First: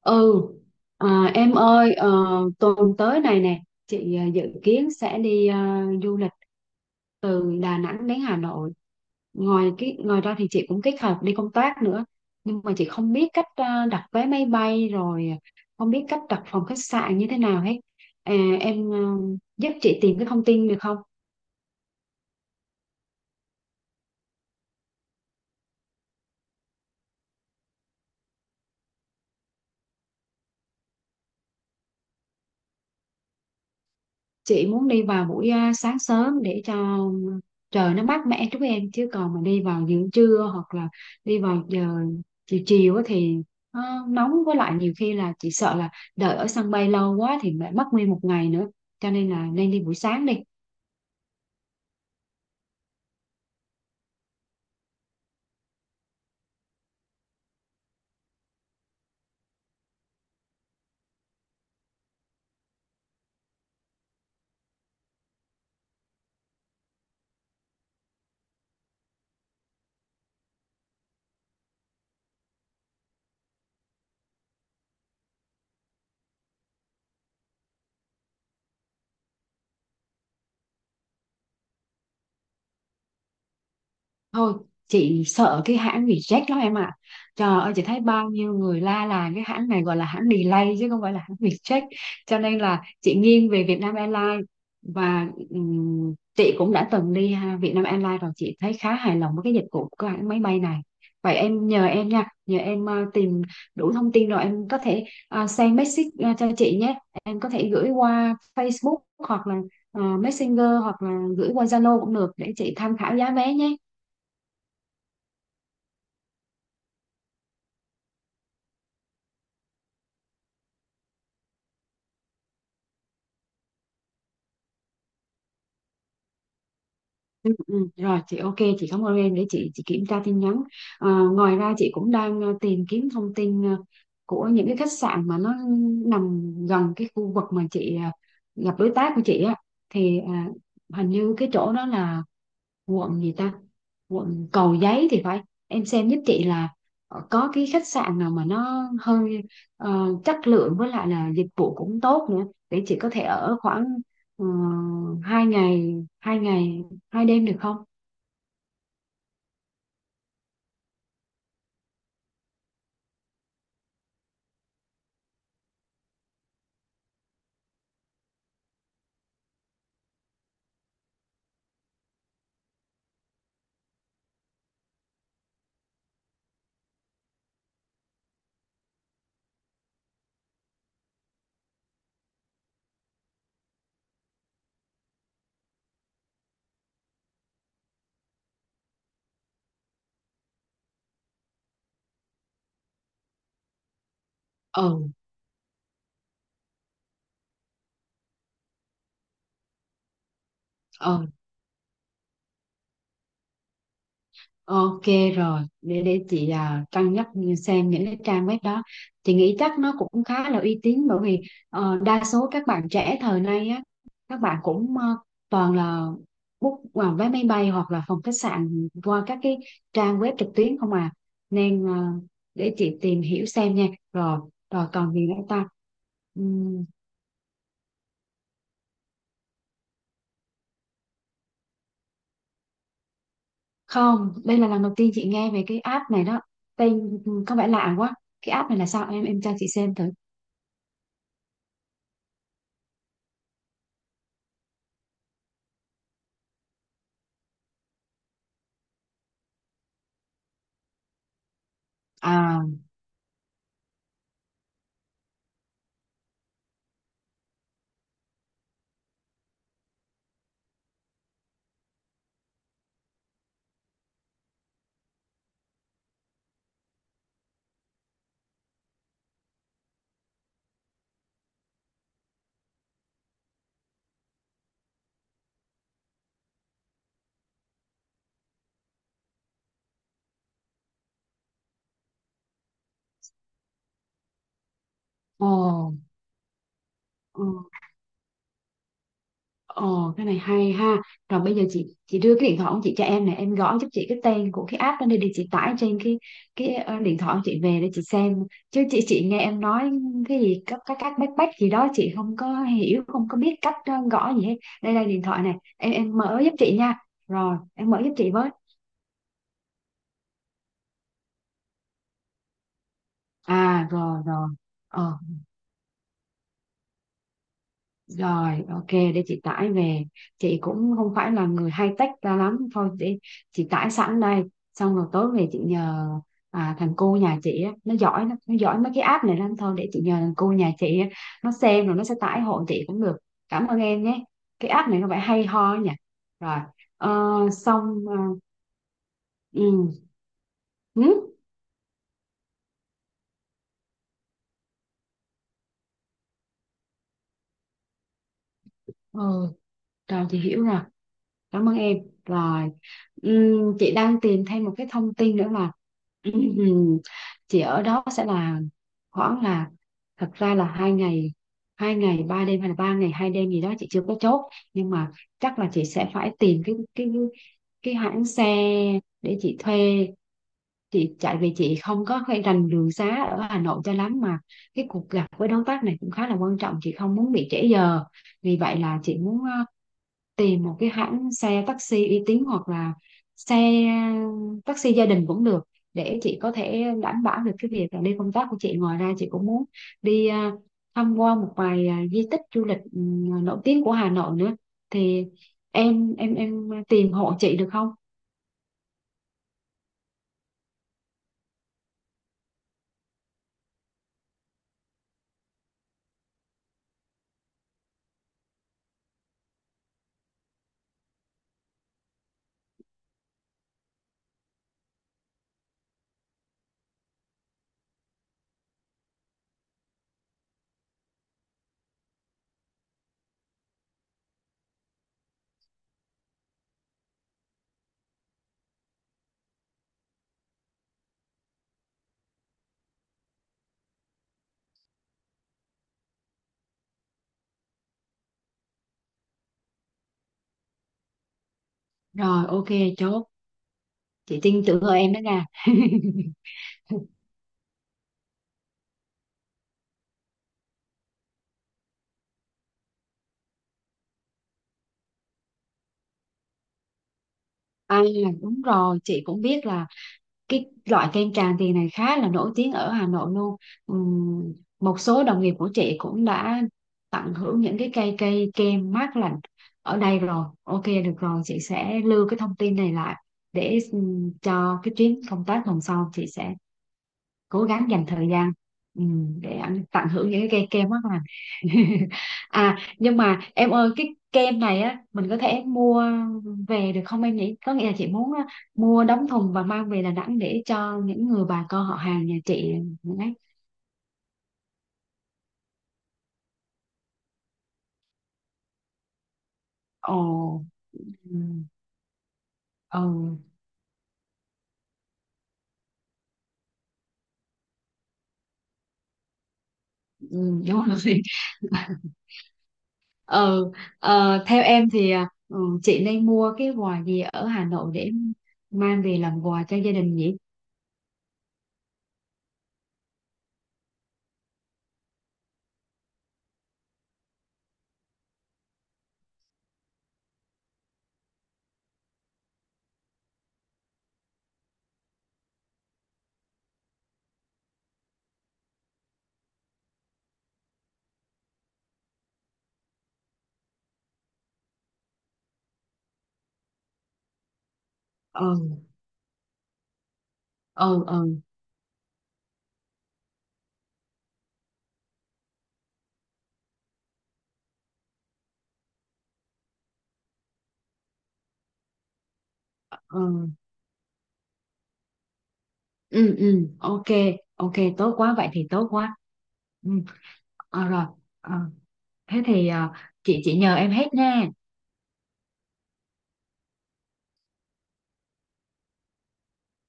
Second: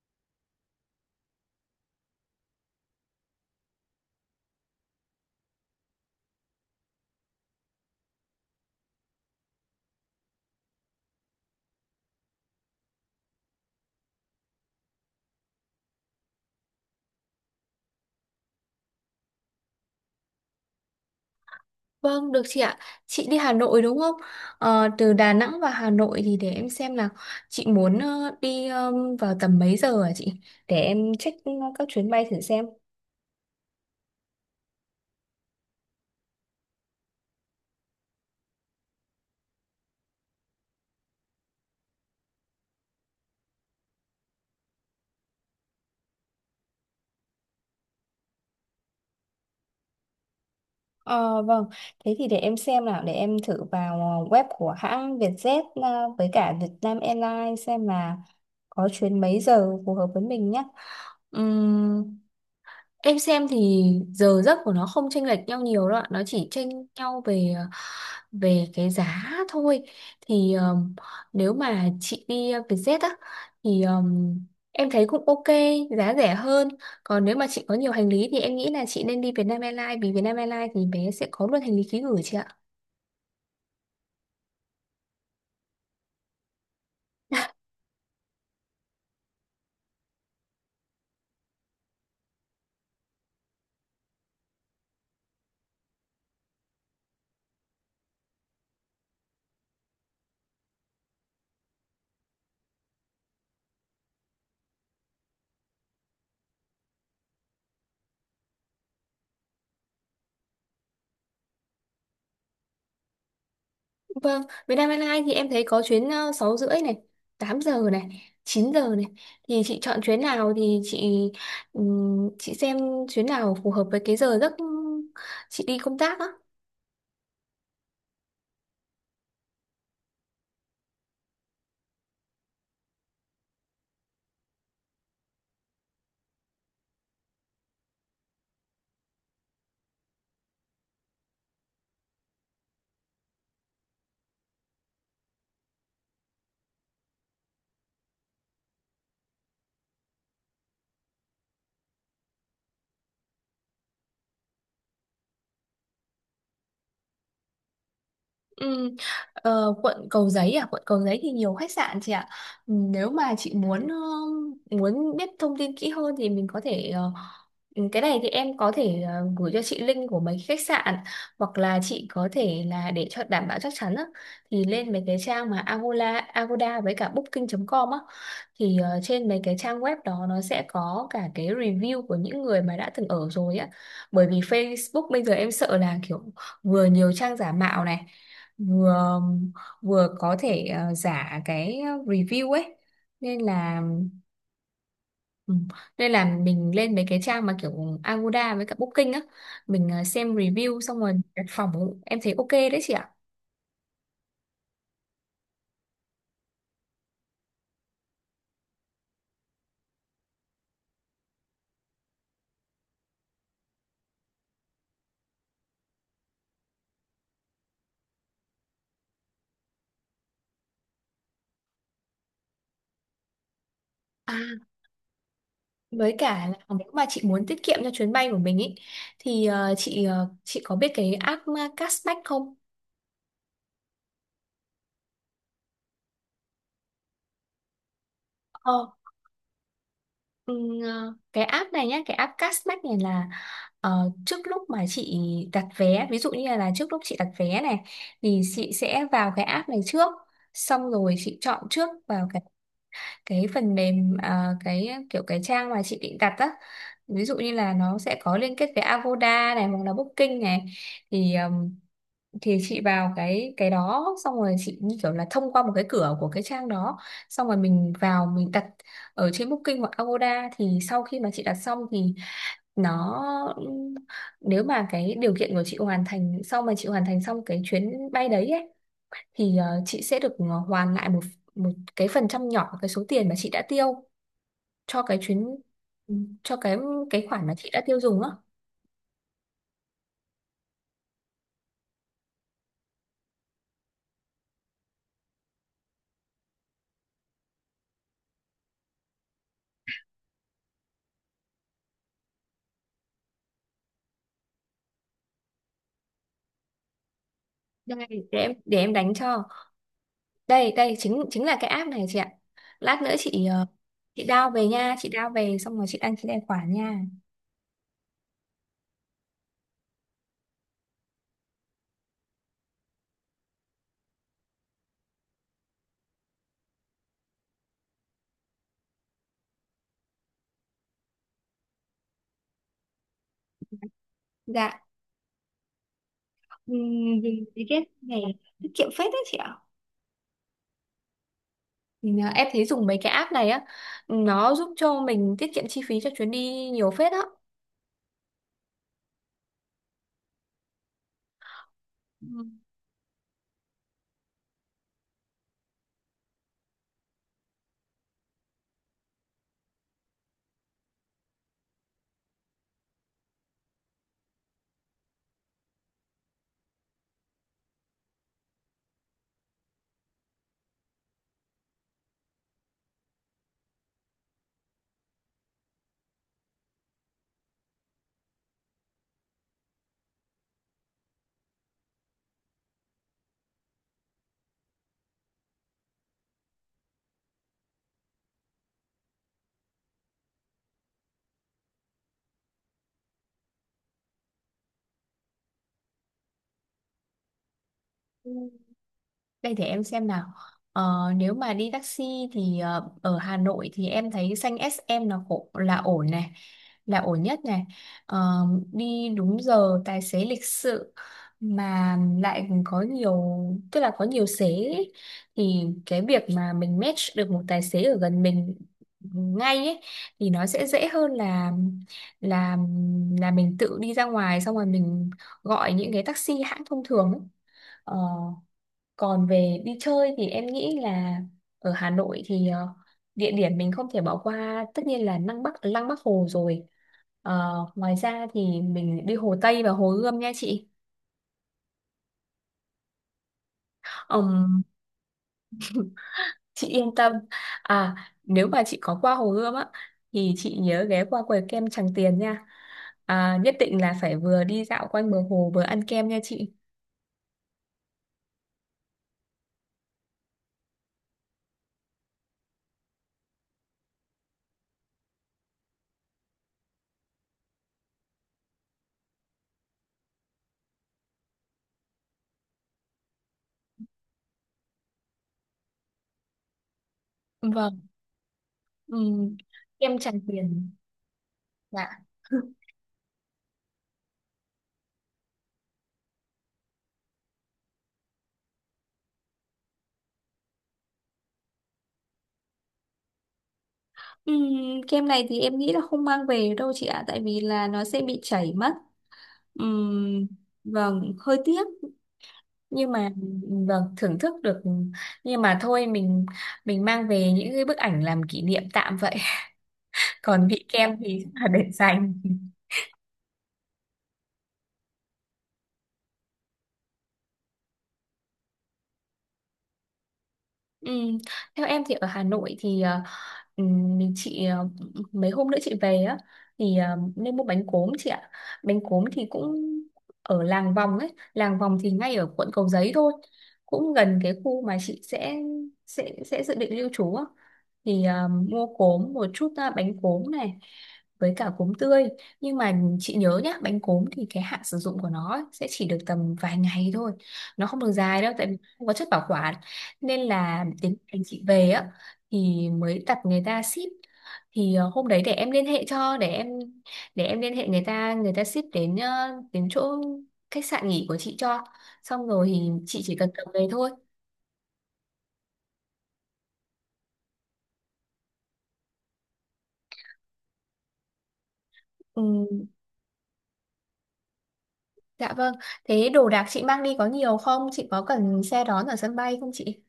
Ừ, à, em ơi, tuần tới này nè, chị dự kiến sẽ đi du lịch từ Đà Nẵng đến Hà Nội. Ngoài ra thì chị cũng kết hợp đi công tác nữa, nhưng mà chị không biết cách đặt vé máy bay rồi không biết cách đặt phòng khách sạn như thế nào hết. À, em giúp chị tìm cái thông tin được không? Vâng, được chị ạ. Chị đi Hà Nội đúng không? Từ Đà Nẵng vào Hà Nội thì để em xem là chị muốn đi, vào tầm mấy giờ hả chị? Để em check, các chuyến bay thử xem. Chị muốn đi vào buổi sáng sớm để cho trời nó mát mẻ chút em, chứ còn mà đi vào giữa trưa hoặc là đi vào giờ chiều chiều á thì nó nóng, với lại nhiều khi là chị sợ là đợi ở sân bay lâu quá thì lại mất nguyên một ngày nữa, cho nên là nên đi buổi sáng đi. Ờ, vâng, thế thì để em xem nào. Để em thử vào web của hãng Vietjet, với cả Vietnam Airlines xem là có chuyến mấy giờ phù hợp với mình nhé. Ừm, em xem thì giờ giấc của nó không chênh lệch nhau nhiều đâu ạ. Nó chỉ chênh nhau về về cái giá thôi. Thì nếu mà chị đi Vietjet á thì em thấy cũng ok, giá rẻ hơn. Còn nếu mà chị có nhiều hành lý thì em nghĩ là chị nên đi Vietnam Airlines, vì Vietnam Airlines thì bé sẽ có luôn hành lý ký gửi chị ạ. Thôi, chị sợ cái hãng reject lắm em ạ. Trời ơi, chị thấy bao nhiêu người la là cái hãng này gọi là hãng delay chứ không phải là hãng reject. Cho nên là chị nghiêng về Vietnam Airlines. Và chị cũng đã từng đi ha, Vietnam Airlines rồi, chị thấy khá hài lòng với cái dịch vụ của hãng máy bay này. Vậy em nhờ em tìm đủ thông tin rồi em có thể send message cho chị nhé. Em có thể gửi qua Facebook hoặc là Messenger hoặc là gửi qua Zalo cũng được để chị tham khảo giá vé nhé. Vâng, Vietnam Airlines thì em thấy có chuyến 6 rưỡi này, 8 giờ này, 9 giờ này, thì chị chọn chuyến nào thì chị xem chuyến nào phù hợp với cái giờ giấc chị đi công tác á. Ừ, ừ, rồi chị ok, chị cảm ơn em, để chị kiểm tra tin nhắn. Ngoài ra chị cũng đang tìm kiếm thông tin của những cái khách sạn mà nó nằm gần cái khu vực mà chị gặp đối tác của chị á, thì hình như cái chỗ đó là quận gì ta, quận Cầu Giấy thì phải. Em xem giúp chị là có cái khách sạn nào mà nó hơi chất lượng với lại là dịch vụ cũng tốt nữa để chị có thể ở khoảng uh, hai ngày hai ngày hai đêm được không? Ừ, quận Cầu Giấy à, quận Cầu Giấy thì nhiều khách sạn chị ạ. Ừ, nếu mà chị muốn muốn biết thông tin kỹ hơn thì mình có thể, cái này thì em có thể gửi cho chị link của mấy khách sạn, hoặc là chị có thể là để cho đảm bảo chắc chắn á, thì lên mấy cái trang mà Agoda Agoda với cả Booking.com á, thì trên mấy cái trang web đó nó sẽ có cả cái review của những người mà đã từng ở rồi á. Bởi vì Facebook bây giờ em sợ là kiểu vừa nhiều trang giả mạo này, vừa vừa có thể giả cái review ấy, nên là, Ừ, ừ, nên là mình lên mấy cái trang mà kiểu Agoda với cả Booking á, mình xem review xong rồi ừ, đặt phòng em thấy ok đấy chị ạ. ok rồi, để chị cân nhắc xem những cái trang web đó. Chị nghĩ chắc nó cũng khá là uy tín, bởi vì đa số các bạn trẻ thời nay á, các bạn cũng toàn là book vào vé máy bay hoặc là phòng khách sạn qua các cái trang web trực tuyến không à. Nên để chị tìm hiểu xem nha. À, Rồi, rồi còn gì nữa ta? với cả là Ừm, nếu mà chị muốn tiết kiệm cho chuyến bay của mình ý thì chị, chị có biết cái app cashback không? Không, đây là lần đầu tiên chị nghe về cái app này đó. Tên có vẻ lạ quá. Cái app này là sao, em cho chị xem thử. Ừ, cái app này nhé, cái app Cashback này là trước lúc mà chị đặt vé, ví dụ như là trước lúc chị đặt vé này thì chị sẽ vào cái app này trước, xong rồi chị chọn trước vào À. cái phần mềm, cái kiểu cái trang mà chị định đặt á, ví dụ như là nó sẽ có liên kết với Agoda này hoặc là Booking này, thì chị vào cái đó xong rồi chị như kiểu là thông qua một cái cửa của cái trang đó, xong rồi mình vào mình đặt ở trên Booking hoặc Agoda, thì sau khi mà chị đặt xong thì nó, nếu mà cái điều kiện của chị hoàn thành, sau mà chị hoàn thành xong cái chuyến bay đấy ấy, thì chị sẽ được hoàn lại một một cái phần trăm nhỏ cái số tiền mà chị đã tiêu cho cái chuyến, Ồ, cho cái ồ, khoản mà chị đã tiêu dùng á. ồ, cái này hay ha. Rồi bây giờ chị đưa cái điện thoại của chị cho em này, em gõ giúp chị cái tên của cái app đó đi để chị tải trên cái điện thoại của chị về để chị xem. Chứ chị nghe em nói cái gì các bách bách gì đó chị không có hiểu, không có biết cách gõ gì hết. Đây đây điện thoại này, em mở giúp chị nha. Rồi, em Đây. mở giúp chị để với. em để em đánh cho, đây đây chính chính là cái app này chị ạ. Lát nữa chị, À rồi chị rồi. down về nha, chị Ờ down về xong rồi chị đăng ký tài khoản nha. Rồi, ok, để chị tải về. Chị cũng không phải là người hay tách ra lắm. Thôi, để chị tải sẵn đây. Xong rồi tối về chị nhờ thằng cu nhà chị á, nó giỏi lắm, nó giỏi mấy cái app này lắm. Thôi, để chị nhờ thằng cu nhà chị á, nó xem rồi nó sẽ tải hộ chị cũng được. Cảm ơn em nhé. Cái Dạ. app này nó phải hay ho ấy nhỉ. Rồi, ờ, Ừm, vì vì cái xong, này tiết kiệm phết đấy chị ạ. ừ, ừ, Mình, em thấy dùng mấy cái app này á, nó giúp cho mình tiết kiệm chi phí cho chuyến đi nhiều phết á. ừ, rồi chị hiểu rồi. Cảm ơn em. Rồi, chị đang tìm thêm một cái thông tin nữa là ừm, chị ở đó sẽ là khoảng là thật ra là hai ngày ba đêm hay là ba ngày hai đêm gì đó chị chưa có chốt, nhưng mà chắc là chị sẽ phải tìm cái hãng xe để chị thuê chị chạy vì chị không có hay rành đường xá ở Hà Nội cho lắm, mà cái cuộc gặp với đối tác này cũng khá là quan trọng, chị không muốn bị trễ giờ. Vì vậy là chị muốn tìm một cái hãng xe taxi uy tín hoặc là xe taxi gia đình cũng được để chị có thể đảm bảo được cái việc là đi công tác của chị. Ngoài ra chị cũng muốn đi tham quan một vài di tích du lịch nổi tiếng của Hà Nội nữa thì em tìm hộ chị được không? Ừ. Đây để em xem nào. Ờ, nếu mà đi taxi thì ở Hà Nội thì em thấy xanh SM là khổ, là ổn này, là ổn nhất này. Ờ, đi đúng giờ, tài xế lịch sự, mà lại có nhiều, tức là có nhiều xế ấy. Thì cái việc mà mình match được một tài xế ở gần mình ngay ấy thì nó sẽ dễ hơn là là là mình tự đi ra ngoài xong rồi mình gọi những cái taxi hãng thông thường ấy. Ờ, còn về đi chơi thì em nghĩ là ở Hà Nội thì địa điểm mình không thể bỏ qua tất nhiên là Lăng Bắc Hồ rồi. Ờ, ngoài ra thì mình đi Hồ Tây và Hồ Gươm nha chị. Rồi, ok, chốt. Chị Ừm, tin tưởng ở em đó nha. chị yên tâm. À, nếu mà chị có qua Hồ Gươm á thì chị nhớ ghé qua quầy kem Tràng Tiền nha. À, nhất định là phải vừa đi dạo quanh bờ hồ vừa ăn kem nha chị. À, đúng rồi, chị cũng biết là cái loại kem Tràng Tiền này khá là nổi tiếng ở Hà Nội luôn. Ừm, Một số đồng nghiệp của chị cũng đã tận hưởng những cái cây cây kem mát lạnh ở đây rồi. Ok, được rồi, chị sẽ lưu cái thông tin này lại để cho cái chuyến công tác tuần sau chị sẽ cố Vâng. gắng dành thời gian ừ, Ừm, để anh kem tận Tràng hưởng những cái cây Tiền. kem mát lành. Dạ. À, nhưng mà em ơi, cái kem này á mình có thể mua về được không em nhỉ? Có nghĩa là chị muốn á, mua đóng thùng và mang về Đà Nẵng để cho những người bà con họ hàng nhà chị ấy. Kem này thì em nghĩ là không mang về được đâu chị ạ, tại vì là nó sẽ bị chảy mất. Ồ, Ừm, vâng, hơi ừ, tiếc, nhưng mà ừ, vâng, thưởng thức được, nhưng mà thôi mình mang về những cái bức ảnh làm kỷ niệm tạm vậy. ừ, Còn vị đúng kem rồi. thì chắc là để dành. Ừ, theo em thì chị nên mua cái quà gì ở Hà Nội để mang về làm quà cho gia đình nhỉ? Ừm, Theo em thì ở Hà Nội thì mình chị, mấy hôm nữa chị về á thì nên mua bánh cốm chị ạ. Bánh cốm thì cũng ở làng vòng ấy, làng vòng thì ngay ở quận Cầu Giấy thôi, cũng gần cái khu mà chị sẽ sẽ dự định lưu trú á, thì mua cốm một chút, bánh cốm này với cả cốm tươi. Nhưng mà chị nhớ nhá, bánh cốm thì cái hạn sử dụng của nó ấy, sẽ chỉ được tầm vài ngày thôi, nó không được dài đâu tại vì Ừ, không có chất bảo quản. Nên là đến ừ, ngày ừ, chị về á thì mới đặt người ta ship, thì hôm đấy để em liên hệ cho, để em liên hệ người ta, người ta ship đến, đến chỗ khách sạn nghỉ của chị cho, xong rồi thì chị chỉ cần cầm ừ, về thôi. ừ, ừ, ok, ok, tốt quá, vậy thì tốt quá. Ừ. Rồi. Ờ, thế Ừ, thì chị nhờ em hết nha. dạ vâng. Thế đồ đạc chị mang đi có nhiều không chị, có cần xe đón ở sân bay không chị?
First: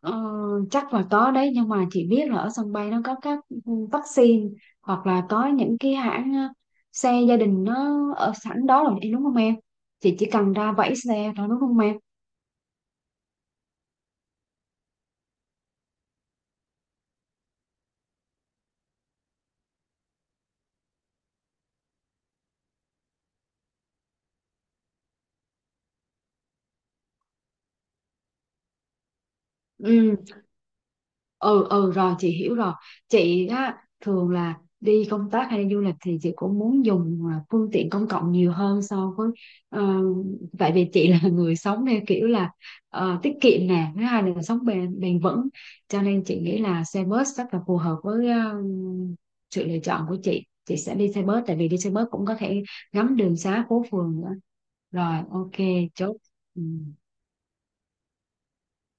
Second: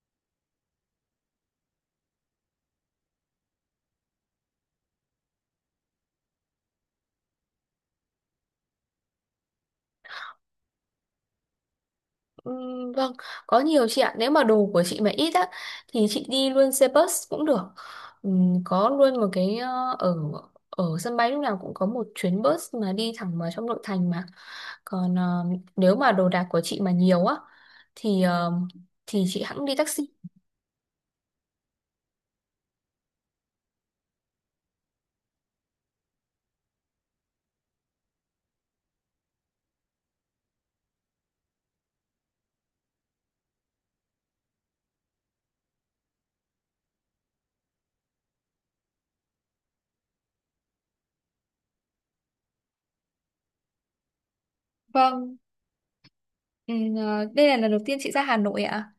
Ờ, Chắc là có đấy, nhưng mà chị biết là ở sân bay nó có các vaccine hoặc là có những cái hãng xe gia đình nó ở sẵn đó rồi đúng không em? Chị chỉ cần ra vẫy xe thôi đúng không em? ừ, vâng, có nhiều chị ạ. Nếu mà đồ của chị mà ít á thì chị đi luôn xe bus cũng được. Ừ, có luôn một cái, ở ở sân bay lúc nào cũng có một chuyến bus mà đi thẳng vào trong nội thành mà. Còn nếu mà đồ đạc của chị mà nhiều á thì thì chị hẵng đi taxi. Ừ, ừ, ừ, rồi chị hiểu rồi. Chị á thường là đi công tác hay đi du lịch thì chị cũng muốn dùng phương tiện công cộng nhiều hơn so với ờ, tại vì chị là người sống theo kiểu là tiết kiệm nè, thứ hai là sống bền bền vững, cho nên chị nghĩ là xe bus rất là phù hợp với sự lựa chọn của chị. Chị sẽ đi xe bus, tại vì đi xe bus cũng có thể ngắm đường xá phố phường nữa. Rồi, Vâng, ok, chốt. Ừ. ừ, ờ, đây là lần đầu tiên chị ra Hà Nội ạ.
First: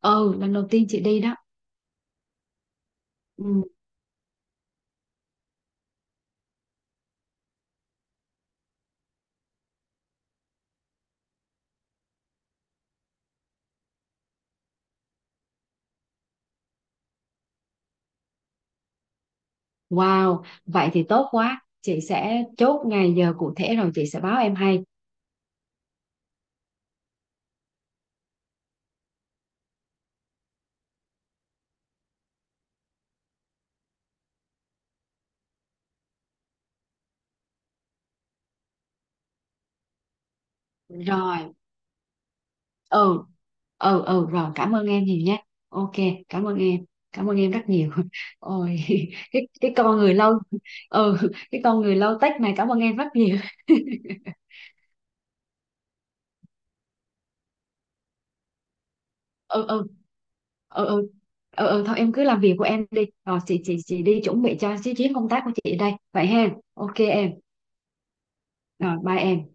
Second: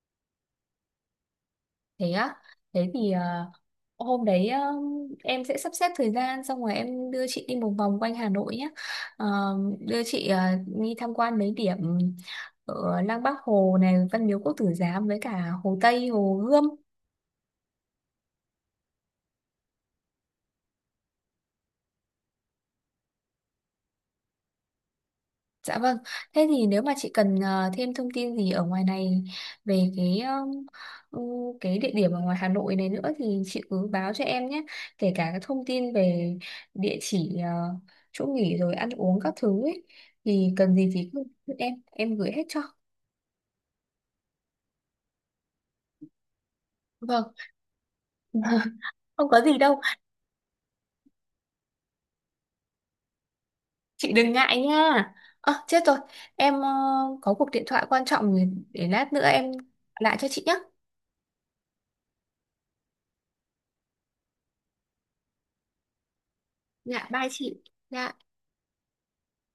Ừ, lần đầu tiên chị đi đó. Thế á, thế thì Ừ. hôm đấy em sẽ sắp xếp thời gian xong rồi em đưa chị đi một vòng quanh Hà Nội nhé. Ờ, đưa chị đi tham quan mấy điểm ở Lăng Bác Hồ này, Văn Miếu Quốc Tử Giám với cả Hồ Tây, Hồ Gươm. Wow, vậy thì tốt quá. Chị sẽ chốt ngày giờ cụ thể rồi chị sẽ báo em hay. Dạ vâng, thế thì nếu mà chị cần thêm thông tin gì ở ngoài này về cái ừ, cái địa điểm ở ngoài Hà Nội này nữa thì chị cứ báo cho em nhé, kể cả các thông tin về địa chỉ, chỗ nghỉ rồi ăn uống các thứ ấy, thì cần gì thì cứ cứ Rồi, em gửi hết cho. ừ, ừ, ừ, rồi cảm ơn em nhiều nhé. Ok, cảm ơn em, cảm Vâng, ơn em rất nhiều. Ôi, không có cái, gì cái đâu, con người lâu, ừ, cái con người lâu tách này cảm ơn em rất nhiều. chị đừng ngại nha. Ờ chết rồi, em có cuộc điện thoại quan trọng, để lát nữa em gọi Ừ, ừ, lại cho chị nhé. ừ, ừ, ừ, ừ, thôi em cứ làm việc của em đi. Rồi chị, chị đi chuẩn bị cho cái chuyến công tác của chị đây. Vậy ha, ok Dạ bye em, chị. Dạ. rồi bye em.